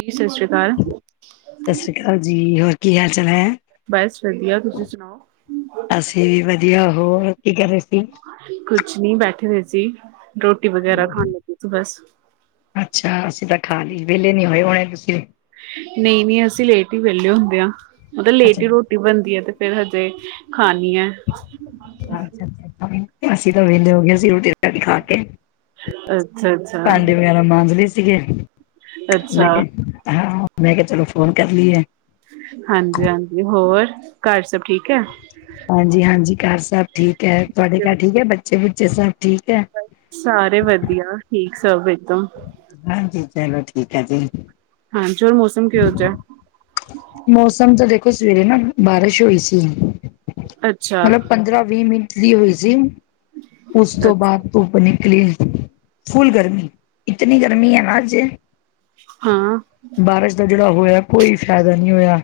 ਦੀ ਸੰਸ੍ਰ ਸਤਿ ਸ੍ਰੀ ਅਕਾਲ ਜੀ ਹੋਰ ਕੀ ਹਾਲ ਚਾਲ ਐ? ਬਸ ਵਧੀਆ ਤੁਸੀਂ ਸੁਣਾਓ ਅਸੀਂ ਵੱਧੀਆ ਹੋਰ ਕੀ ਕਰ ਰਏ ਸੀ? ਕੁਛ ਨੀ ਬੈਠੀ ਹੋਏ ਸੀ, ਰੋਟੀ ਵਗੈਰਾ ਖਾਣ ਲੱਗੀ ਸੀ ਬਸ। ਅੱਛਾ ਅਸੀਂ ਤਾਂ ਖਾ ਲਈ ਵੇਲੇ ਨਈ ਹੋਏ ਹੋਣੇ ਤੁਸੀਂ? ਨਈ -ਨਈ ਅਸੀਂ ਲੇਟ ਈ ਵੇਲੇ ਹੁੰਦੇ ਆ, ਮਤਲਬ ਲੇਟ ਅੱਛਾ, ਈ ਰੋਟੀ ਰੋਟੀ ਬਣਦੀ ਐ ਤੇ ਫੇਰ ਹਜੇ ਖਾਣੀ ਐ। ਅੱਛਾ-ਅੱਛਾ ਅਸੀ ਤਾਂ ਵੇਲੇ ਹੋ ਗਏ ਸੀਂ ਰੋਟੀ-ਰਾਟੀ ਖਾ ਕੇ। ਅੱਛਾ ਅੱਛਾ ਭਾਂਡੇ ਵਗੈਰਾ ਮਾਂਜਲੇ ਸੀਗੇ। ਮੈਂ ਅੱਛਾ ਕੇਆ, ਹਾਂ ਮੈਂ ਕੇਆ ਚਲੋ ਫੋਨ ਕਰ ਲਈ ਏ। ਹਾਂਜੀ -ਹਾਂਜੀ ਹੋਰ ਘਰ ਸਭ ਠੀਕ ਐ? ਹਾਂਜੀ- ਹਾਂਜੀ ਘਰ ਸਬ ਠੀਕ ਐ, ਤੁਆਡੇ ਘਰ ਠੀਕ ਐ ਬੱਚੇ- ਬੁੱਚੇ ਸਬ? ਸਾਰੇ ਵੱਧੀਆ ਠੀਕ ਸਭ ਇੱਕਦਮ। ਹਾਂਜੀ। ਚਲੋ ਠੀਕ ਐ ਜੀ। ਹਾਂ ਜੋਰ ਮੌਸਮ ਕੇਹੋ ਜੇਆ। ਮੌਸਮ ਤਾਂ ਦੇਖੋ ਸਵੇਰੇ ਨਾ ਬਾਰੇਸ਼ ਹੋਈ ਸੀ। ਅੱਛਾ ਪੇਲੇ ਪੰਦਰਾਂ ਵੀ-ਮਿੰਟ ਦੀ ਹੋਈ ਸੀ ਉਸ ਤੋਂ ਅੱਛਾ ਬਾਦ ਧੁੱਪ ਨਿਕਲੀ, ਫੁਲ ਗਰਮੀ ਇਤਨੀ ਗਰਮੀ ਐ ਨਾ ਅੱਜ ਹਾਂ। ਬਾਰੇਸ਼ ਦਾ ਜੇੜਾ ਹੋਏਆ ਕੋਈ ਫਾਏਦਾ ਨੀ ਹੋਏਆ।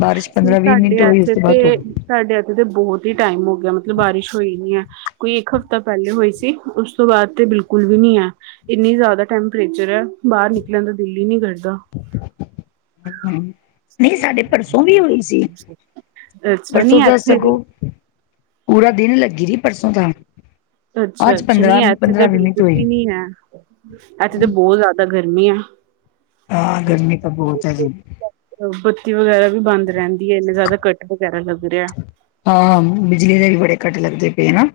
ਬਾਰਿਸ਼ ਪੰਦਰਾਂ ਸਾਡੇ ਵੀਹ-ਮਿੰਟ ਹੋਈ ਸੀ ਉਸ ਇੱਥੇ ਤੋਂ ਤੇ ਬਾਦ ਧੁੱਪ ਸਾਡੇ ਏਥੇ ਤੇ ਬੋਹਤ ਈ ਟਾਈਮ ਹੋ ਗੇਆ ਮਤਲਬ ਬਾਰਿਸ਼ ਹੋਈ ਨੀ ਐ ਕੋਈ ਇੱਕ ਹਫ਼ਤਾ ਪਹਿਲੇ ਹੋਈ ਸੀ। ਉਸ ਤੋਂ ਬਾਅਦ ਤੇ ਬਿਲਕੁਲ ਵੀ ਨੀ ਐ। ਇੰਨੀ ਜ਼ਿਆਦਾ ਟੈਂਪਰੇਚਰ ਐ, ਬਾਹਰ ਨਿਕਲਣ ਦਾ ਦਿਲ ਈ ਨੀ ਕਰਦਾ। [unintelligible] ਨਹੀਂ ਸਾਡੇ ਪਰਸੋਂ ਵੀ ਹੋਈ ਸੀ। ਅੱਛਾ ਪਰਸੋਂ ਨੀ ਤਾਂ ਇੱਥੇ ਸਗੋਂ ਪੂਰਾ ਦਿਨ ਲੱਗੀ ਰਹੀ, ਪਰਸੋਂ ਤਾਂ। ਅੱਜ ਅੱਛਾ-ਅੱਛਾ। ਪੰਦਰਾਂ ਨੀ ਐਥੇ ਤੇ ਪੰਦਰਾਂ ਵੀਹ ਮਿੰਟ ਬਿਲਕੁਲ ਹੋਈ ਵੀ ਨੀ ਐ। ਐਥੇ ਤੇ ਬਹੁਤ ਜ਼ਿਆਦਾ ਗਰਮੀ ਆ। ਹਾਂ, ਗਰਮੀ ਤਾਂ ਬਹੁਤ ਐ। ਬੱਤੀ ਵਗੈਰਾ ਵੀ ਬੰਦ ਰਹਿੰਦੀ ਐ। ਇੰਨੇ ਜ਼ਿਆਦਾ ਕੱਟ ਵਗੈਰਾ ਲੱਗ ਰਿਹਾ। ਹਾਂ, ਹਮ ਬਿਜਲੀ ਦੇ ਵੀ ਬੜੇ ਕੱਟ ਲੱਗਦੇ ਪਏ ਨਾ।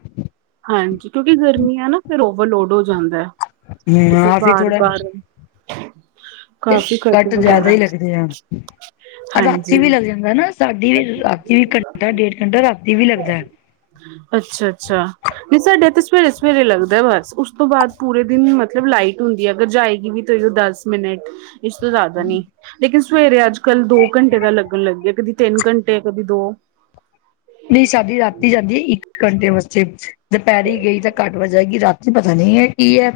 ਹਾਂਜੀ, ਕਿਉਂਕਿ ਗਰਮੀ ਐ ਨਾ, ਫੇਰ ਓਵਰਲੋਡ ਹੋ ਜਾਂਦਾ ਐ। ਹਮ ਤੇ ਫਿਰ ਆ ਬਾਰ-ਬਾਰ [inaudible] ਤੇ ਕੱਟ ਜ਼ਿਆਦਾ ਈ ਲੱਗਦੇ ਆ। ਰਾਤੀ ਵੀ ਹਾਂਜੀ ਲੱਗ ਜਾਂਦਾ ਨਾ। ਸਾਡੀ ਵੀ, ਰਾਤੀ ਵੀ ਘੰਟਾ-ਡੇਢ-ਘੰਟਾ ਰਾਤੀ ਵੀ ਲੱਗਦਾ। ਅੱਛਾ-ਅੱਛਾ। ਨਹੀਂ ਸਾਡੇ ਤਾਂ ਸਵੇਰੇ-ਸਵੇਰੇ ਲੱਗਦਾ ਬੱਸ। ਉਸ ਤੋਂ ਬਾਅਦ ਪੂਰੇ ਦਿਨ ਮਤਲਬ ਲਾਈਟ ਹੁੰਦੀ ਐ। ਅਗਰ ਜਾਏਗੀ ਵੀ ਤੇ ਦਸ ਮਿੰਨਟ, ਇਸ ਤੋਂ ਜ਼ਿਆਦਾ ਨੀ। ਲੇਕਿਨ ਸਵੇਰੇ ਅੱਜ-ਕੱਲ੍ਹ ਦੋ ਘੰਟੇ ਦਾ ਲੱਗਣ ਲੱਗਿਆ। ਕਦੀ ਤਿੰਨ ਘੰਟੇ, ਕਦੀ ਦੋ ਨਹੀਂ ਸਾਡੀ ਰਾਤੀ ਜਾਂਦੀ ਇੱਕ ਘੰਟੇ ਵਾਸਤੇ ਦੁਪਹਿਰੀ ਗਈ ਤਾਂ ਘੱਟ-ਵੱਧ ਜਾਏਗੀ। ਰਾਤੀਂ ਪਤਾ ਨੀ ਏ ਕੀ ਐ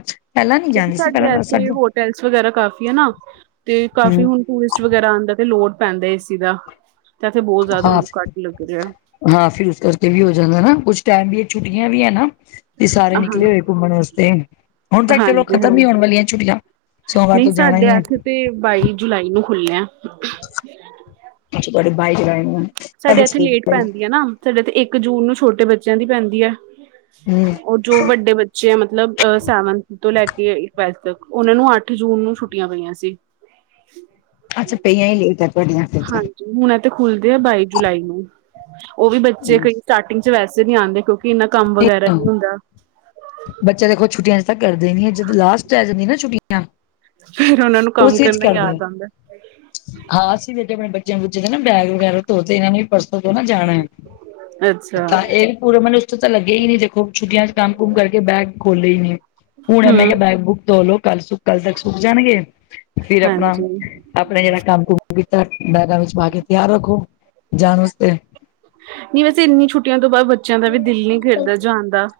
ਕਿਉਂਕਿ, ਸਾਡੇ ਐਥੇ ਹੋਟਲਸ ਵਗੈਰਾ ਕਾਫ਼ੀ ਐ ਨਾ ਤੇ ਕਾਫ਼ੀ ਹਮ ਹੁਣ ਟੂਰਿਸਟ ਵਗੈਰਾ ਆਂਦੇ ਤੇ ਲੋਡ ਪੈਂਦਾ ਏ ਸੀ ਦਾ ਤੇ ਇਥੇ ਬਹੁਤ ਜ਼ਿਆਦਾ ਹਾਂ ਕੱਟ ਲੱਗ ਰਿਹਾ। ਹਾਂ, ਫੇਰ ਉਸ ਕਰਕੇ ਵੀ ਹੋ ਜਾਂਦਾ ਨਾ। ਕੁਛ ਟੈਂਮ ਦੀਆਂ ਛੁੱਟੀਆਂ ਵੀ ਐ ਨਾ। ਤੇ ਸਾਰੇ ਹਾਂ ਨਿਕਲੇ ਹੋਏ ਘੁੰਮਣ ਵਾਸਤੇ। ਹੁਣ ਤਾਂ ਚਲੋ, ਖਤਮ ਈ ਹਾਂਜੀ-ਹਾਂਜੀ ਹੋਣ ਵਾਲੀਆਂ ਛੁੱਟੀਆਂ। ਸੋਮਵਾਰ ਨਹੀਂ ਤੋਂ ਜਾਣਾ ਸਾਡੇ ਹੀ ਹੈ ਐਥੇ ਤੇ ਬਾਈ ਜੁਲਾਈ ਨੂੰ ਖੁੱਲਿਆ। ਅੱਛਾ, ਤੁਵਾਡੇ ਬਾਈ ਜੁਲਾਈ ਨੂੰ ਸਾਡੇ ਐਥੇ ਲੇਟ ਪੈਂਦੀ ਐ ਨਾ। ਸਾਡੇ ਇੱਥੇ ਇੱਕ ਜੂਨ ਨੂੰ ਛੋਟੇ ਬੱਚਿਆਂ ਦੀ ਪੈਂਦੀ ਐ। ਹਮ ਓ ਜੋ ਵੱਡੇ ਬੱਚੇ ਆ, ਮਤਲਬ ਅ ਸੈਵਨਥ ਤੋਂ ਲੈ ਕੇ ਟਵੈਲਥ ਤੱਕ, ਉਹਨਾਂ ਨੂੰ ਅੱਠ ਜੂਨ ਨੂੰ ਛੁੱਟੀਆਂ ਪਈਆਂ ਸੀ। ਅੱਛਾ ਪਈਆਂ ਈ ਲੇਟ ਆ ਤੁਵਾਡੀਆਂ। ਹਾਂਜੀ। ਹੁਣ ਇਹ ਤੇ ਖੁੱਲਦੇ ਆ ਬਾਈ ਜੁਲਾਈ ਨੂੰ। ਉਹ ਵੀ ਬੱਚੇ ਕਈ ਸੱ ਸਟਾਟਿਗ 'ਚ ਵੈਸੇ ਨੀ ਆਂਦੇ। ਕਿਉਕਿ ਇੰਨਾ ਕੰਮ ਵਗੈਰਾ ਨੀ ਹਮ। ਹੁੰਦਾ। ਬੱਚੇ ਦੇਖੋ ਛੁੱਟੀਆਂ 'ਚ ਤਾਂ ਕਰਦੇ ਨੀ ਐ। ਜਦੋਂ ਲਾਸਟ ਰਹਿ ਜਾਂਦੀਆਂ ਨੇ ਨਾ ਛੁੱਟੀਆਂ ਫੇਰ ਉਹਨਾ ਨੂੰ ਕੰਮ ਉਸ ਵਿੱਚ ਕਰਨਾ ਕਰਦੇ ਆ ਯਾਦ ਆਂਦਾ। ਹਾਂ, ਅਸੀਂ ਵੀ ਏਦਾਂ ਆਪਣੇ ਬੱਚਿਆਂ-ਬੁਚਿਆਂ ਦੇ ਨਾ ਬੈਗ ਵਗੈਰਾ ਧੋ ਤੇ। ਇਹਨਾਂ ਨੇ ਵੀ ਪਰਸ ਸੋ ਤੋਂ ਨਾ ਜਾਣਾ ਐ। ਅੱਛਾ ਤਾਂ ਇਹ ਪੂਰੇ ਮਨਥ 'ਚ ਤਾਂ ਲੱਗਿਆ ਈ ਨੀ ਵੇਖੋ‌। ਛੁੱਟੀਆਂ 'ਚ ਕੰਮ ਕੁਮ ਕਰਕੇ ਬੈਗ ਖੋਲ੍ਹੇ ਈ ਨੀ। ਹੁਣ ਮੈਂ ਹੂੰ ਕਿਹਾ ਬੈਗ-ਬੂਗ ਧੋਲੋ ਕੱਲ ਸ ਕੱਲ ਤੱਕ ਸੁਕ ਜਾਣਗੇ। ਫੇਰ ਆਪਣਾ ਹਾਂਜੀ ਨਹੀਂ ਆਪਣਾ ਜਿਹੜਾ ਕੰਮ-ਕੁਮ ਕੀਤਾ। ਬੈਂਗਾ ਵਿੱਚ ਪਾ ਕੇ ਤਿਆਰ ਰੱਖੋ, ਜਾਣ ਵਸਤੇ। ਨਹੀਂ, ਵੈਸੇ ਇੰਨੀ ਛੁੱਟੀਆਂ ਤੋਂ ਬਾਅਦ ਬੱਚਿਆਂ ਦਾ ਵੀ ਦਿਲ ਨੀ ਕਰਦਾ ਜਾਣ ਦਾ।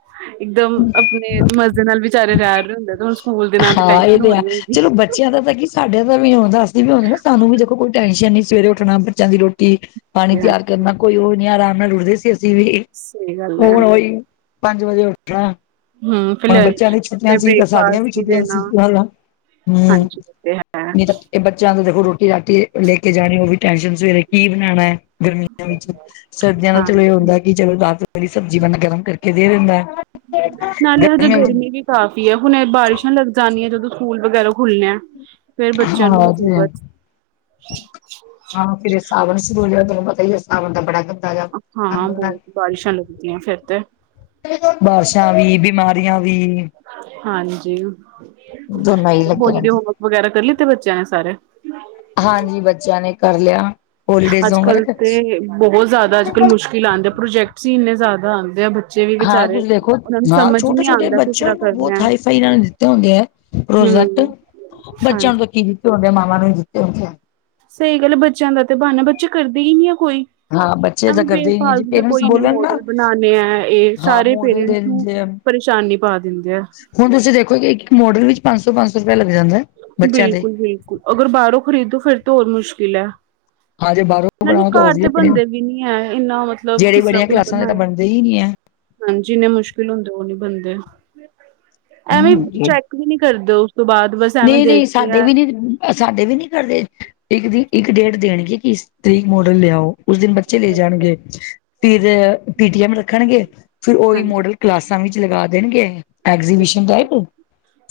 ਇਕਦਮ ਆਪਣੇ ਮਜ਼ੇ ਨਾਲ ਵਿਚਾਰੇ ਰਹਿ ਰਹੇ ਹੁੰਦੇ ਤੇ ਹੁਣ ਸਕੂਲ ਦੇ ਨਾਂ ਤੇ ਹਾਂ ਇਹ ਟੈਨਸ਼ਨ ਹੋ ਹੈ। ਰਹੀ ਹੋਏਗੀ। ਚਲੋ ਬੱਚਿਆਂ ਦਾ ਤਾਂ ਕਿ ਸਾਡਿਆਂ ਦਾ ਵੀ ਹੁੰਦੈ। ਅਸੀਂ ਵੀ ਹੋਂਦੇ ਨਾ, ਸਾਨੂੰ ਵੀ ਦੇਖੋ ਕੋਈ ਟੈਨਸ਼ਨ ਨੀ। ਸਵੇਰੇ ਉੱਠਣਾ ਬੱਚਿਆਂ ਦੀ ਰੋਟੀ ਪਾਣੀ ਤਿਆਰ ਕਰਨਾ, ਕੋਈ ਉਹ ਨੀ ਆਰਾਮ ਨਾਲ ਉਠਦੇ ਸੀ ਅਸੀਂ ਵੀ। ਸਹੀ ਗੱਲ ਹੈ ਹੁਣ ਓਈ ਪੰਜ ਵਜੇ ਉੱਠਣਾ। ਹੂੰ ਫਿਰ ਹੁਣ ਬੱਚਿਆਂ ਲੰਚ ਦੀ ਛੁੱਟੀਆਂ ਫਿਰ ਸੀ ਤਾਂ ਸਾਡੀਆਂ ਬ੍ਰੇਕਫਾਸਟ ਵੀ ਛੁੱਟੀਆਂ ਸੀ। ਦੇਣਾ [unintelligible] ਹੂੰ, ਹਾਂਜੀ ਉਹ ਤੇ ਹੈ ਨਹੀਂ ਤਾਂ ਇਹ ਬੱਚਿਆਂ ਦੀ ਦੇਖੋ ਰੋ ਰੋਟੀ-ਰਾਟੀ ਲੈ ਕੇ ਜਾਣੀ, ਉਹ ਵੀ ਟੈਸ਼ਨ। ਸਵੇਰੇ ਕੀ ਬਣਾਂਣਾ ਏ। ਗਰਮੀਆਂ ਵਿੱਚ, ਸਰਦੀਆਂ ਦਾ ਚਲੋ ਇਹ ਹਾਂਜੀ ਹੁੰਦਾ ਕਿ, ਚਲੋ ਰਾਤ ਵਾਲੀ ਸਬਜ਼ੀ ਬੰਦਾ ਗਰਮ ਕਰਕੇ ਦੇ ਦਿੰਦਾ। ਨਾਲੇ ਹਜੇ ਗਰਮੀਆਂ ਗਰਮੀ ਵਿੱਚ ਵੀ ਕਾਫ਼ੀ ਹੈ ਹੁਣੇ ਬਾਰਿਸ਼ਾਂ ਲੱਗ ਜਾਣੀਆਂ, ਜਦੋਂ ਸਕੂਲ ਵਗੈਰਾ ਖੁੱਲਣੇ ਫੇਰ ਬੱਚਿਆਂ ਨੂੰ ਹਾਂ ਜੀ ਮੁਸੀਬਤ ਹਾਂ ਫਿਰ ਸਾਵਨ ਸ਼ੁਰੂ ਹੋਈ ਏ, ਤੈਨੂੰ ਪਤਾ ਹੀ ਏ ਸਾਵਨ ਦਾ ਬੜਾ ਜਾ ਹਾਂ, ਬਹੁਤ ਬਾਰਿਸ਼ਾਂ ਲੱਗਦੀਆਂ ਫਿਰ ਤੇ ਬਾਰਸ਼ਾਂ ਵੀ, ਬਿਮਾਰੀਆਂ ਵੀ ਹਾਂਜੀ, ਦੋਨਾਂ ਹੀ ਲੱਗੇ ਹੋਲੀਡੇ ਰਹਿੰਦੇ ਹੋਮਵਰਕ ਵਗੈਰਾ, ਕਰ ਲਿੱਤੇ ਬੱਚਿਆਂ ਨੇ ਸਾਰੇ? ਹਾਂਜੀ, ਬੱਚਿਆਂ ਨੇ ਕਰ ਲਿਆ। ਹੋਲੀਡੇਜ਼ ਅੱਜ-ਕਲ ਹੋਮਵਰਕ ਤੇ ਬਹੁਤ ਜਿਆਦਾ ਅੱਜ-ਕਲ ਮੁਸ਼ਕਿਲ ਆਉਂਦੇ ਆ, ਪ੍ਰੋਜੈਕਟਸ ਹੀ ਇੰਨੇ ਜ਼ਿਆਦਾ, ਆਉਂਦੇ ਆ ਬੱਚੇ ਵੀ ਹਾਂ ਵਿਚਾਰੇ ਤੁਸੀਂ ਦੇਖੋ ਉਹਨਾਂ ਨੂੰ ਹਾਂ, ਸਮਝ ਹੀ ਨਹੀਂ ਛੋਟੇ-ਛੋਟੇ ਆਉਂਦਾ ਕਿਸ ਬੱਚਿਆਂ ਤਰ੍ਹਾਂ ਨੂੰ ਕਰਨਾ ਬਹੁਤ ਹਾਈ-ਫਾਈ ਨਾਲ ਦਿੱਤੇ ਹੁੰਦੇ ਆ ਪ੍ਰੋਜੈਕਟ ਹਮ ਬੱਚਿਆਂ ਹਾਂਜੀ ਨੂੰ ਤਾਂ ਕੀ ਦਿੱਤੇ ਹੁੰਦੇ ਮਾਵਾਂ ਨੂੰ ਦਿੱਤੇ ਹੂੰਦੇ ਐ ਸਹੀ ਗੱਲ ਆ, ਬੱਚਿਆਂ ਦਾ ਤੇ ਬਾਨਾ ਬੱਚੇ ਕਰਦੇ ਹੀ ਨਈ ਹੈ ਕੋਈ। ਹਾਂ ਬੱਚੇ ਤਾਂ ਐਵੇਂ ਬੇ ਕਰਦੇ ਹੀ ਨੀ ਜੇ ਫਾਲਤੂ ਪੇਰੈਂਟਸ ਕੋਈ ਨਈ ਬੋਲਣ ਨਾ ਮੋਡਲ ਬਣਾਣੇ ਆ, ਇਹ ਹਾਂ ਸਾਰੇ ਮੋਡਲ ਪੇਰੈਂਟਸ ਦੇਣ ਨੂੰ ਜੇ ਪਰੇਸ਼ਾਨੀ ਪਾ ਦਿੰਦੇ ਆ ਹੁਣ ਤੁਸੀਂ ਦੇਖੋ ਕਿ, ਇੱਕ ਮੋਡਲ ਵਿੱਚ, ਪੰਜ ਸੌ- ਪੰਜ ਸੌ ਰੁਪਇਆ ਲੱਗ ਜਾਂਦਾ ਬੱਚਿਆਂ ਦੇ ਬਿਲਕੁਲ-ਬਿਲਕੁਲ ਅਗਰ ਬਾਹਰੋਂ ਖਰੀਦੋ ਤੇ ਫੇਰ ਹੋਰ ਮੁਸ਼ਕਿਲ ਐ ਹਾਂ ਜੇ ਬਾਹਰੋਂ ਨਾਲੇ ਬਣਾਓ ਤਾਂ ਉਹ ਘਰ ਵੀ ਤੇ ਆਪਣੇ ਬਣਦੇ ਵੀ ਨਈ ਹੈ, ਇੰਨਾ ਮਤਲਬ ਜਿਹੜੀ ਕਿਸ ਤਰ੍ਹਾਂ ਬੜੀਆਂ ਕੋਈ ਕਲਾਸਾਂ ਦੇ ਬਣਾਏ ਤਾਂ ਬਣਦੇ ਹੀ ਨੀ ਹਾਂਜੀ, ਜਿੰਨੇ ਮੁਸ਼ਕਿਲ ਹੁੰਦੇ, ਉਹ ਨਈ ਬਣਦੇ। ਐਵੇਂ ਐ। ਚੈਕ ਵੀ ਨਈ ਕਰਦੇ, ਉਸ ਤੋਂ ਬਾਅਦ ਬਸ ਐਵੇਂ ਨਹੀਂ-ਨਹੀਂ ਦੇਖਦੇ ਸਾਡੇ ਆ ਵੀ ਨਈ, ਸਾਡੇ ਵੀ ਨਹੀਂ ਕਰਦੇ ਇੱਕ ਦਿ, ਇੱਕ- ਡੇਟ ਦੇਣਗੇ ਕਿ, ਇਸ ਤਰੀਕ ਮੋਡਲ ਲਿਆਓ, ਉਸ ਦਿਨ ਬੱਚੇ ਲੈ ਜਾਣਗੇ ਫਿਰ ਪੀ ਟੀ ਐਮ ਰੱਖਣਗੇ, ਫਿਰ ਉਹੀ ਹਾਂਜੀ ਮੋਡਲ ਕਲਾਸਾਂ ਵਿੱਚ ਲਗਾ ਦੇਣਗੇ, ਐਗਜੀਬਿ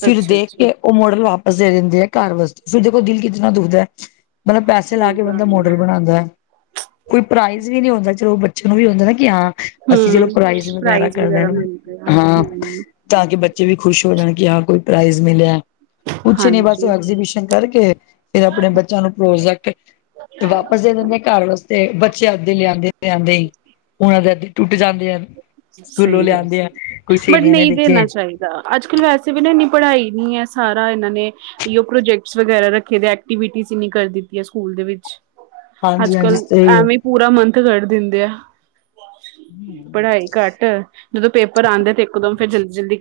ਫਿਰ ਅੱਛਾ-ਅੱਛਾ ਦੇਖ ਕੇ ਉਹ ਮੋਡਲ ਵਾਪਸ ਦੇ ਦਿੰਦੇ ਘਰ ਵਾਸਤੇ, ਫਿਰ ਦੇਖੋ ਦਿਲ ਕਿਤਨਾ ਦੁਖਦਾ ਪਹਿਲੇ ਪੈਸੇ ਲਾ ਸਹੀ ਕੇ ਬੰਦਾ, ਗੱਲ ਹੈ ਮੋਡਲ ਬਣਾਦੀਆਂ ਕੋਈ ਪ੍ਰਾਈਜ਼ ਵੀ ਨਹੀਂ ਹੁੰਦਾ, ਚਲੋ ਬੱਚੇ ਨੂੰ ਵੀ ਹੁੰਦਾ ਕਿ ਹਾਂ ਅਸੀਂ ਚਲੋ ਹੂੰ ਪ੍ਰਾਈਜ਼ ਵਗੈਰਾ, ਕਰਦੇ ਨਾ ਮਿਲਦੇ ਆ ਹਾਂ ਹੂੰ ਤਾਂ ਕਿ ਬੱਚੇ ਵੀ ਖੁਸ਼ ਹੋ ਜਾਣ ਕਿ, ਹਾਂ ਕੋਈ ਪ੍ਰਾਈਜ਼ ਮਿਲਿਆ ਕੁਛ ਨੀ ਬਸ, ਹਾਂਜੀ ਐਗਜੀਬਿਸ਼ਨ ਕਰਕੇ ਫਿਰ ਆਪਣੇ ਬੱਚਿਆਂ ਨੂੰ ਪ੍ਰੋਜੈਕਟ ਤੇ ਵਾਪਸ ਦੇ ਦਿੰਦੇ ਆ ਘਰ ਵਾਸਤੇ, ਬੱਚੇ ਅੱਦੇ ਲਿਆਂਦੇ- ਲਿਆਦੇ ਹੀ ਉਹਨਾਂ ਦੇ ਅਧੇ ਟੁੱਟ ਜਾਂਦੇ ਆ, ਸਕੂਲੋਂ ਸਹੀ ਗੱਲ ਲਿਆਂਦੇ ਆ ਕੋਈ ਸਹੇਲੀਆਂ ਨੇ ਨੀਚੇ ਅੱਜ-ਕੱਲ੍ਹ ਵੈਸੇ ਵੀ ਨਾ ਇੰਨੀ ਪੜ੍ਹਾਈ ਨਈ ਹੈ, ਸਾਰਾ ਇਹਨਾਂ ਨੇ ਐਇਔ ਪ੍ਰੋਜੈਕਟ ਵਗੈਰਾ ਰੱਖੇ ਦੇ, ਐਕਟਿਵਿਟੀਸ ਹੀ ਨਈ ਕਰਦੀ ਸਕੂਲ ਦੇ ਵਿੱਚ ਹਾਂਜੀ ਅੱਜ-ਕੱਲ ਹਾਂਜੀ ਸਹੀ ਹੈ ਐਵੇਂ ਪੂਰਾ ਮੰਥ, ਕੱਢ ਦਿੰਦੇ ਆ, ਪੜ੍ਹਾਈ ਘੱਟ ਜਦੋਂ ਪੇਪਰ ਆਦੇ ਤੇ ਇੱਕਦਮ ਫੇਰ ਜਲਦੀ-ਜਲਦੀ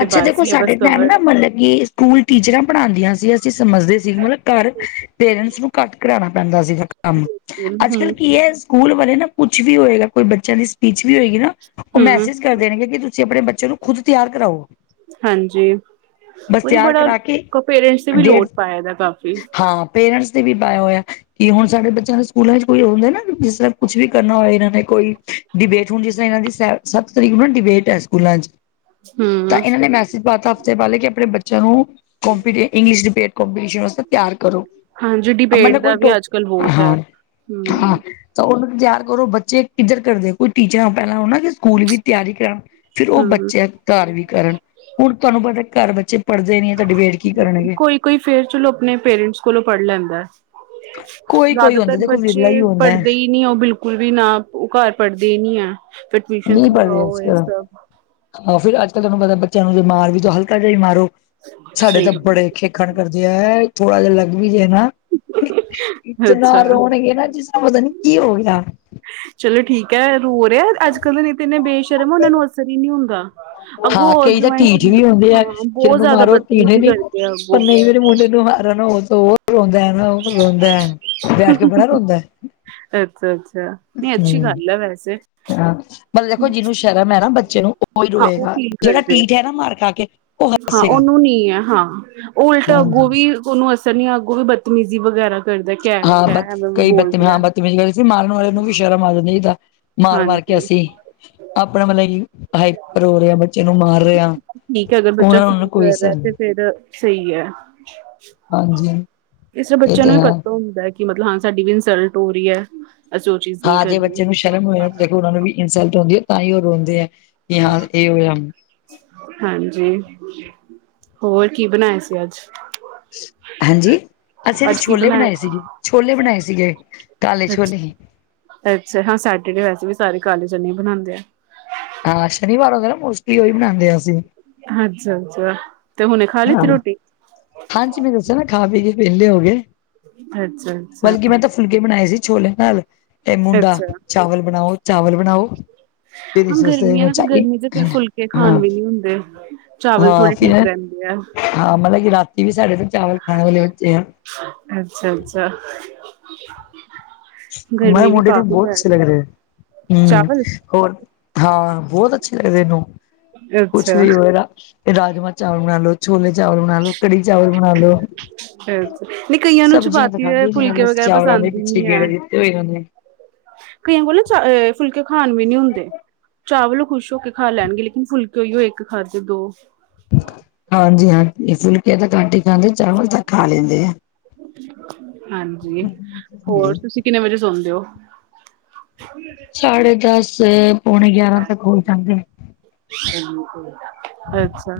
ਅੱਛਾ ਦੇਖੋ, ਸਾਡੇ ਟਾਈਮ ਨਾ ਮਤਲਬ ਕਿ ਸਕੂਲ ਟੀਚਰਾਂ ਪੜ੍ਹਾਉਂਦੀਆਂ ਸੀ, ਅਸੀਂ ਸਮਝਦੇ ਸੀ। ਮਤਲਬ ਘਰ ਪੇਰੈਂਟਸ ਨੂੰ ਘੱਟ ਕਰਾਣਾ ਪੈਂਦਾ ਸੀਗਾ ਕੰਮ ਬਿਲਕੁਲ ਅੱਜ-ਕੱਲ੍ਹ ਹੂੰ ਕੀ ਐ, ਸਕੂਲ ਵਾਲੇ ਨਾ ਕੁੱਛ ਵੀ ਹੋਏਗਾ, ਕੋਈ ਬੱਚਿਆਂ ਦੀ ਸਪੀਚ ਵੀ, ਹੋਏਗੀ ਨਾ ਉਹ ਹੂੰ ਮੈਸੇਜ ਕਰਦੇ ਕਿ, ਤੁਸੀਂ ਆਪਣੇ ਬੱਚੇ ਨੂੰ ਖੁਦ ਤਿਆਰ ਕਰਾਓ ਹਾਂਜੀ, ਬਸ ਉਹੀ ਤਿਆਰ ਬੜਾ ਕਰਾ ਕੇ ਪੇਰੈਂਟਸ ਦੀ ਵੀ ਡੇਢ ਲੋਡ, ਪਾਇਆ ਦਾ ਕਾਫ਼ੀ ਹਾਂ ਪੇਰੈਂਟਸ, ਦੇ ਵੀ ਪਾਇਆ ਹੋਇਆ ਕਿ ਹੁਣ, ਸਾਡੇ ਬੱਚਿਆਂ ਦੇ ਸਕੂਲਾਂ ਚ ਕੋਈ ਹੁੰਦਾ ਨਾ, ਜਿਸ ਤਰ੍ਹਾਂ ਕੁਛ ਵੀ ਕਰਨਾ ਹੋਏ, ਇਹਨਾਂ ਨੇ ਕੋਈ ਡਿਬੇਟ ਹੁਣ, ਜਿਸ ਤਰ ਇਹਨਾਂ ਦੀ ਸੱਤ ਤਰੀਕ ਨੂੰ, ਨਾ ਡਿਬੇਟ ਹੈ ਸਕੂਲਾਂ ਚ ਤਾਂ ਹੂੰ ਇਹਨਾਂ ਨੇ, ਮੈਸੇਜ ਪਾ ਤਾ ਤੇ ਪਾਲੇ ਕਿ ਅਪਨੇਆ ਬੱਚੇਆਂ ਨੂੰ ਕੋਪੀਟੀ ਇੰਗਲਿਸ਼ ਡਿਬੇਟ ਕੌਪੀਟੀਸ਼ਨ ਵਾਸਤੇ ਤਿਆਰ ਕਰੋ। ਹਾਂਜੀ ਅ ਮਲ ਡਿਬੇਟ ਕੋਈ ਦਾ ਵੀ ਟੋਪ ਅੱਜ ਕੱਲ ਬਹੁਤ ਹੈ ਹਾਂ-ਹਾਂ। ਹੂੰ ਤਾਂ ਓਨਾਂ ਨੂੰ ਤਿਆਰ ਕਰੋ ਬੱਚੇ ਇੱਜ਼ਤ ਕਰਦੇ, ਕੋਈ ਟੀਚਰਾਂ ਪੈਲਾਂ ਓ ਨਾ ਕਿ ਸਕੂਲ ਵੀ ਤਿਆਰੀ ਕਰਾਨ ਫੇਰ ਉਹ ਹੂੰ ਬੱਚਿਆਂ ਘਰ ਵੀ ਕਰਨ ਹੁਣ ਤੁਆਨੂੰ ਪਤਾ ਘਰ ਬੱਚੇ ਪੜ੍ਹਦੇ ਨੀ ਐ ਤੇ ਡਿਬੇਟ ਕੀ ਕਰਨਗੇ। ਵੀ ਕੋਈ ਫੇਰ ਚੱਲੋ ਅਪਨੇ ਪੇਰੈਂਟਸ ਕੋਲੋਂ ਪੜ੍ਹ ਲੈਂਦਾ ਕੋਈ ਕੋਈ ਜ਼ਿਆਦਾਤਰ ਹੁੰਦਾ ਦੇਖੋ ਵਿਰਲਾ ਹੀ ਬੱਚੇ ਹੁੰਦਾ ਪੜ੍ਹਦੇ ਈ ਨੀ ਓ ਬਿਲਕੁਲ ਵੀ ਨਾ ਓ ਘਰ ਪੜ੍ਹਦੇ ਨੀ ਆ ਫੇਰ ਟਿਊਸ਼ਨ ਲਵਾਓ ਐ ਸਭ। ਆਹ ਫਿਰ ਅੱਜ-ਕੱਲ ਤੁਆਨੂੰ ਪਤਾ ਬੱਚੇਆਂ ਨੂੰ ਜੇ ਮਾਰ ਵੀ ਦੋ, ਹਲਕਾ ਜਾ ਈ ਮਾਰੋ ਸਾਡੇ ਤਾਂ ਸਹੀ ਬੜੇ ਖੇਖਣ ਕਰਦੇ ਆ, ਥੋੜਾ ਜਾ ਲੱਗ ਵੀ ਜੇ ਨਾ ਇਤਨਾ ਅੱਛਾ ਰੋਣਗੇ ਨਾ ਜਿਸ ਤਰਾਂ ਪਤਾ ਨੀ ਕੀ ਹੋ ਗਯਾ। ਚਲੋ ਠੀਕ ਐ, ਰੋ ਰਯਾ ਅੱਜ ਕੱਲ ਨਈ ਤਾਂ ਇੰਨੇ ਬੇਸ਼ਰਮ ਓਨਾਂ ਨੂੰ ਅਸਰ ਈ ਨੀ ਹੁੰਦਾ। ਅੱਗੋਂ ਹਾਂ ਹੋਰ ਕਈ ਤਾਂ ਢੀਠ [unintelligible] ਵੀ ਹੁੰਦੇ ਆ ਹਾਂ ਕਿਸੇ ਬੋਤ ਨੂੰ ਜਾਦਾ ਮਾਰੋ ਢੀਠ ਬਤਮੀਜ਼ੀ ਨੀ ਕਰਕੇ ਆ। ਪਰ ਨਈ ਮੇਰੇ ਮੁੰਡੇ ਨੂੰ ਮਾਰੋ ਨਾ ਓ ਤਾਂ ਓ ਰੋਂਦਾ ਐ ਓ ਰੋਂਦਾ ਐ। ਅੱਛਾ-ਅੱਛਾ ਨਈ ਅੱਛੀ ਹਮ ਗੱਲ ਐ ਵੈਸੇ। ਹਾਂ ਮਤਲਬ ਦੇਖੋ ਜਿਨੂੰ ਸ਼ਰਮ ਹੈ ਨਾ ਬੱਚੇ ਨੂੰ ਓਈ ਹਾਂ ਉਹ ਰੋਏਗਾ ਫੀਲ ਜੇੜਾ ਕਰਦੇ ਆ। ਡਿਠ ਐ ਨਾ ਮਾਰ ਖਾ ਕੇ ਓ ਹਾਂ ਓਨੂੰ ਨੀ ਐ ਹਾਂ ਓ ਉਲਟਾ ਅੱਗੋਂ ਹਾਂਜੀ ਵੀ ਓਨੂੰ ਅਸਰ ਨੀ ਐ, ਅੱਗੋਂ ਵੀ ਬਦਤਮੀਜ਼ੀ ਵਗੈਰਾ ਕਰਦਾ ਕੇਆ ਐ, ਕੇਆ ਐ ਐਵੇਂ-ਐਵੇਂ ਬੋਲਦੇ ਆ। ਤੇ ਮੈਂ ਐ ਕੈ ਰੀ ਸੀ ਮਾਰਨ ਵਾਲੇ ਨੂੰ ਵੀ ਸ਼ਰਮ ਆ ਜਾਂਦੀ ਜਿਦਾਂ ਮਾਰ-ਮਾਰ ਕੇ ਹਾਂਜੀ ਅਸੀਂ ਆਪਣਾ ਮਤਲਬ ਕਿ ਹਾਈਪਰ ਹੋ ਰੇ ਆਂ, ਬੱਚੇ ਨੂੰ ਮਾਰ ਰੇ ਆਂ। ਠੀਕ ਐ ਅਗਰ ਬੱਚਾ ਫੀਲ ਕਰ ਰਯਾ ਤੇ ਫੇਰ ਸਈ ਐ। ਹਾਂਜੀ ਇਸ ਤਰ੍ਹਾਂ ਇਹ ਬੱਚੇਆਂ ਤਾਂ ਨੂੰ ਵੀ ਹੈ ਪਤਾ ਹੁੰਦਾ ਕਿ ਮਤਲਬ ਹਾਂ ਸਾਡੀ ਵੀ ਇਨਸਲਟ ਹੋ ਰੀ ਐ। ਹਾਂ ਜੇ ਬੱਚੇ ਨੂੰ ਸ਼ਰਮ ਹੋਏ ਨਾ ਦੇਖੋ ਓਨਾਂ ਨੂੰ ਵੀ ਇਨਸਲਟ ਹੁੰਂਦੀ ਹੈ ਤਾਂ ਈ ਓ ਰੋਂਦੇ ਐ। ਕੇ ਹਾਂ [unintelligible] ਹਾਂਜੀ, ਹੋਰ ਕੀ ਬਨਾਯਾ ਸੀ ਅੱਜ? ਹਾਂਜੀ, ਅਸੀਂ ਜੀ ਅੱਜ ਕੀ ਛੋਲੇ ਬਣਾਇਆ ਬਣਾਏ ਸੀ ਜੀ, ਛੋਲੇ ਬਣਾਏ ਸੀਗੇ। ਕਾਲੇ ਛੋਲੇ ਅੱਛਾ, ਅੱਛਾ ਹਾਂ ਸੈਟਰਡੇ ਵੈਸੇ ਵੀ ਸਾਰੇ ਕਾਲੇ ਚਨੇਂ ਈ ਬਨਾਂਦੇ ਐ। ਹਾਂ ਸ਼ਨੀਵਾਰ ਹੋ ਗਯਾ ਨਾ ਮੋਸਟਲੀ ਓਈ ਬਨਾਂਦੇ ਆਂ ਅਸੀਂ। ਅੱਛਾ, ਅੱਛਾ ਤੇ ਹੁਨੇ ਖਾ ਲਿੱਤੀ ਹਾਂ ਰੋਟੀ? ਹਾਂਜੀ ਮੈਂ ਦੱਸਿਆ ਨਾ ਖਾ ਪੀ ਕੇ ਵੇਲੇ ਹੋ ਗੇ। ਅੱਛਾ-ਅੱਛਾ। ਫੁਲਕੇ ਬਣਾਏ ਸੀ ਛੋਲੇ ਨਾਲ ਤੇ ਮੁੰਡਾ ਅੱਛਾ ਚਾਵਲ ਬਣਾਓ, ਚਾਵਲ ਬਣਾਓ। ਫਿਰ ਹਾਂ ਇਸ ਵਾਸਤੇ ਗਰਮੀ ਆਂ ਨਾ ਤੇ ਚਾਹੀਏ ਗਰਮੀ 'ਚ ਫਿਰ ਫੁਲਕੇ ਹਾਂ ਖਾਨ ਵੀ ਨੀ ਹੁੰਦੇ, ਚਾਵਲ ਹਾਂ ਥੋੜੇ ਫਿਰ ਠੀਕ ਰੈਂਦੇ [unintelligible] ਹਾਂ, ਮਤਲਬ ਕਿ ਰਾਤੀ ਵੀ ਸਾਡੇ ਤੇ ਚਾਵਲ ਖਾਣ ਵਾਲੇ ਬੱਚੇ ਆ ਅੱਛਾ-ਅੱਛਾ। ਮਾਏ ਗਰਮੀ ਵੀ ਮੁਡੇ ਨੂੰ ਕਾਫ਼ੀ ਬੋਤ ਪੈ ਅੱਛੇ ਰਹੀ ਲੱਗ ਰੇ ਹੈ। ਹੂੰ। ਚਾਵਲ ਹੋਰ, ਹਾਂ ਬੋਤ ਅੱਛੇ ਲੱਗਦੇ ਇਨੂੰ ਕੁਛ ਅੱਛਾ ਵੀ ਹੋਏ ਰਾ ਰਾਜਮਾਂ ਚਾਵਲ ਬਣਾ ਲੋ, ਛੋਲੇ ਚਾਵਲ ਬਣਾ ਲੋ, ਕੜੀ ਚਾਵਲ ਬਣਾ ਲੋ। ਅੱਛਾ ਨਹੀਂ ਕਈਆਂ ਨੂੰ ਸਬਜ਼ੀਆਂ ਤਾਂ ਚਪਾਤੀ ਖਾਂਦੇ ਨੀ ਐ ਫੁਲਕੇ ਬਸ ਵਗੈਰਾ ਚਾਵਲਾਂ ਦੇ ਪਸੰਦ ਹੀ ਪਿੱਛੇ ਨਹੀਂ ਹੈ। ਗੇੜੇ ਦਿੱਤੇ ਹੋਏ ਏਨਾਂ ਨੇ। ਕਈਆਂ ਕੋਲ ਨਾ ਚਾ ਫੁਲਕੇ ਖਾਨ ਵੀ ਨੀ ਹੁੰਦੇ। ਚਾਵਲ ਓ ਖੁਸ਼ ਹੋ ਕੇ ਖਾ ਲੈਨਗੇ ਲੇਕਿਨ ਫੁਲਕੇ ਓਈਓ ਇੱਕ ਖਾਦੇ ਦੋ। ਹਾਂਜੀ-ਹਾਂਜੀ, ਫੁਲਕੇ ਤਾਂ ਘੱਟ ਈ ਖਾਂਦੇ ਚਾਵਲ ਤਾਂ ਖਾ ਲੈਂਦੇ ਐ। ਹਾਂਜੀ, ਆ ਹੋਰ ਤੁਸੀਂ ਕਿੰਨੇ ਵੱਜੇ ਸੋਂਦੇ ਓ? ਸਾਢੇ ਦਸ, ਪੌਣੇ ਗਿਆਰਾਂ ਤੱਕ ਹੋ ਈ ਜਾਂਦੇ। ਅੱਛਾ।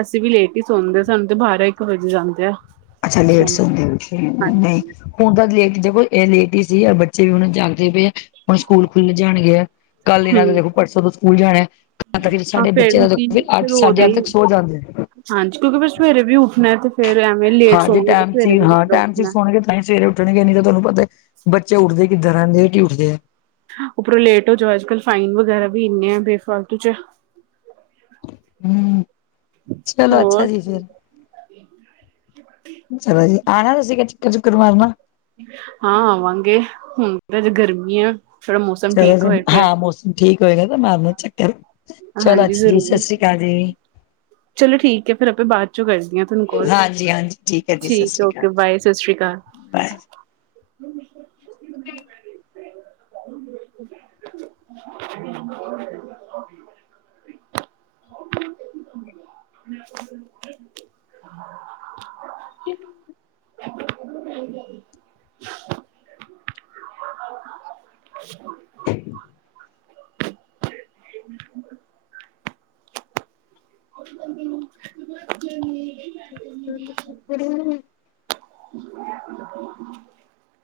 ਅਸੀਂ ਵੀ ਲੇਟ ਹੀ ਸੌਣਦੇ, ਸਾਨੂੰ ਤੇ ਬਾਰਾਂ ਇੱਕ ਵਜ ਜਾਂਦੇ ਆ ਅੱਛਾ ਲੇਟ ਸੌਣ ਸੌਂਦੇ ਹੁੰਦੇ, ਤੁਸੀਨਹੀਂ ਹਾਂਜੀ। ਹੁਣ ਤਾਂ ਲੇਟ ਦੇਖੋ ਇਹ ਲੇਟ ਹੀ ਸੀ ਬੱਚੇ ਵੀ ਹੁਣ ਜਾਗਦੇ ਪਏ ਹੁਣ ਸਕੂਲ ਖੁੱਲ ਜਾਣਗੇ, ਕੱਲ ਇਹਨਾਂ ਨੇ ਹੂੰ, ਦੇਖੋ, ਪਰਸੋਂ ਤੋਂ ਸਕੂਲ ਜਾਣਾ ਕਿਆ ਕਰੀਏ, ਹਾਂ ਸਾਡੇ ਫੇਰ ਬੱਚਿਆ ਦਾ ਕੀ ਦੇਖੋ ਅੱਠ ਫਿਰ ਸਾਢੇ ਉਹਦੇ ਅੱਠ ਹੀ ਤੱਕ ਸੋ ਜਾਂਦੇ ਨੇ ਹਾਂਜੀ ਕਿਉਂਕਿ ਫੇਰ ਸਵੇਰੇ ਵੀ ਉੱਠਣਾ, ਤੇ ਫੇਰ ਐਵੇਂ ਲੇਟ ਸੋਵਾਂਗੇ ਤੇ ਸਵੇਰੇ ਵੀ ਕਿਧਰਾ ਉੱਠਣਾ ਤਾਂਹੀ ਸਵੇਰੇ ਉੱਠਣਗੇ ਨਹੀਂ ਤਾਂ ਤੁਹਾਨੂੰ ਪਤਾ, ਬੱਚੇ ਉੱਠਦੇ ਕਿੱਦਾਂ ਲੇਟ ਹੀ ਉੱਠਦੇ ਆ ਉੱਪਰੋਂ ਲੇਟ ਹੋ ਜਾਓ, ਅੱਜ- ਕੱਲ ਫਾਈਨ ਵਗੈਰਾ ਵੀ ਇੰਨੇ ਆ, ਬੇਫਾਲਤੂ 'ਚ ਹਮ, ਚਲੋ ਅੱਛਾ ਹੋਰ, ਜੀ ਫੇਰ। ਚਲੋ ਜੀ, ਆਣਾ ਤੁਸੀ ਚਕਰ- ਚੁਕਰ ਮਾਰਨਾ ਹਾਂ ਆਵਾਂਗੇ, ਹੁਣ ਜੇ ਗਰਮੀ ਆ, ਥੋੜਾ ਮੌਸਮ ਠੀਕ ਚਲੋ ਹੋਏ ਫੇਰ ਹਾਂ ਮੌਸਮ ਠੀਕ ਹੋਏਗਾ ਤੇ ਮਾਰਨਾ ਚੱਕਰ, ਚਲੋ ਹਾਂਜੀ ਅੱਛਾ ਜੀ, ਜ਼ਰੂਰ। ਸਸ੍ਰੀ ਅਕਾਲ ਜੀ ਚਲੋ ਠੀਕ ਐ, ਫੇਰ ਆਪਾਂ ਬਾਅਦ ਚੋਂ ਕਰਦੀ ਆ ਤੁਹਾਨੂੰ ਕੋਲ, ਹਾਂਜੀ ਹਾਂਜੀ ਹੈ ਜੀ ਸਤਿ ਠੀਕ ਸ਼੍ਰੀ ਅਕਾਲ ਓਕੇ ਬਾਏ ਸਸ਼੍ਰੀ ਅਕਾਲ। ਬਾਏ [inaudible] [inaudible] ਕਿ [unintelligible] ਹੋ [unintelligible] [inaudible] [unintelligible] [unintelligible] [inaudible]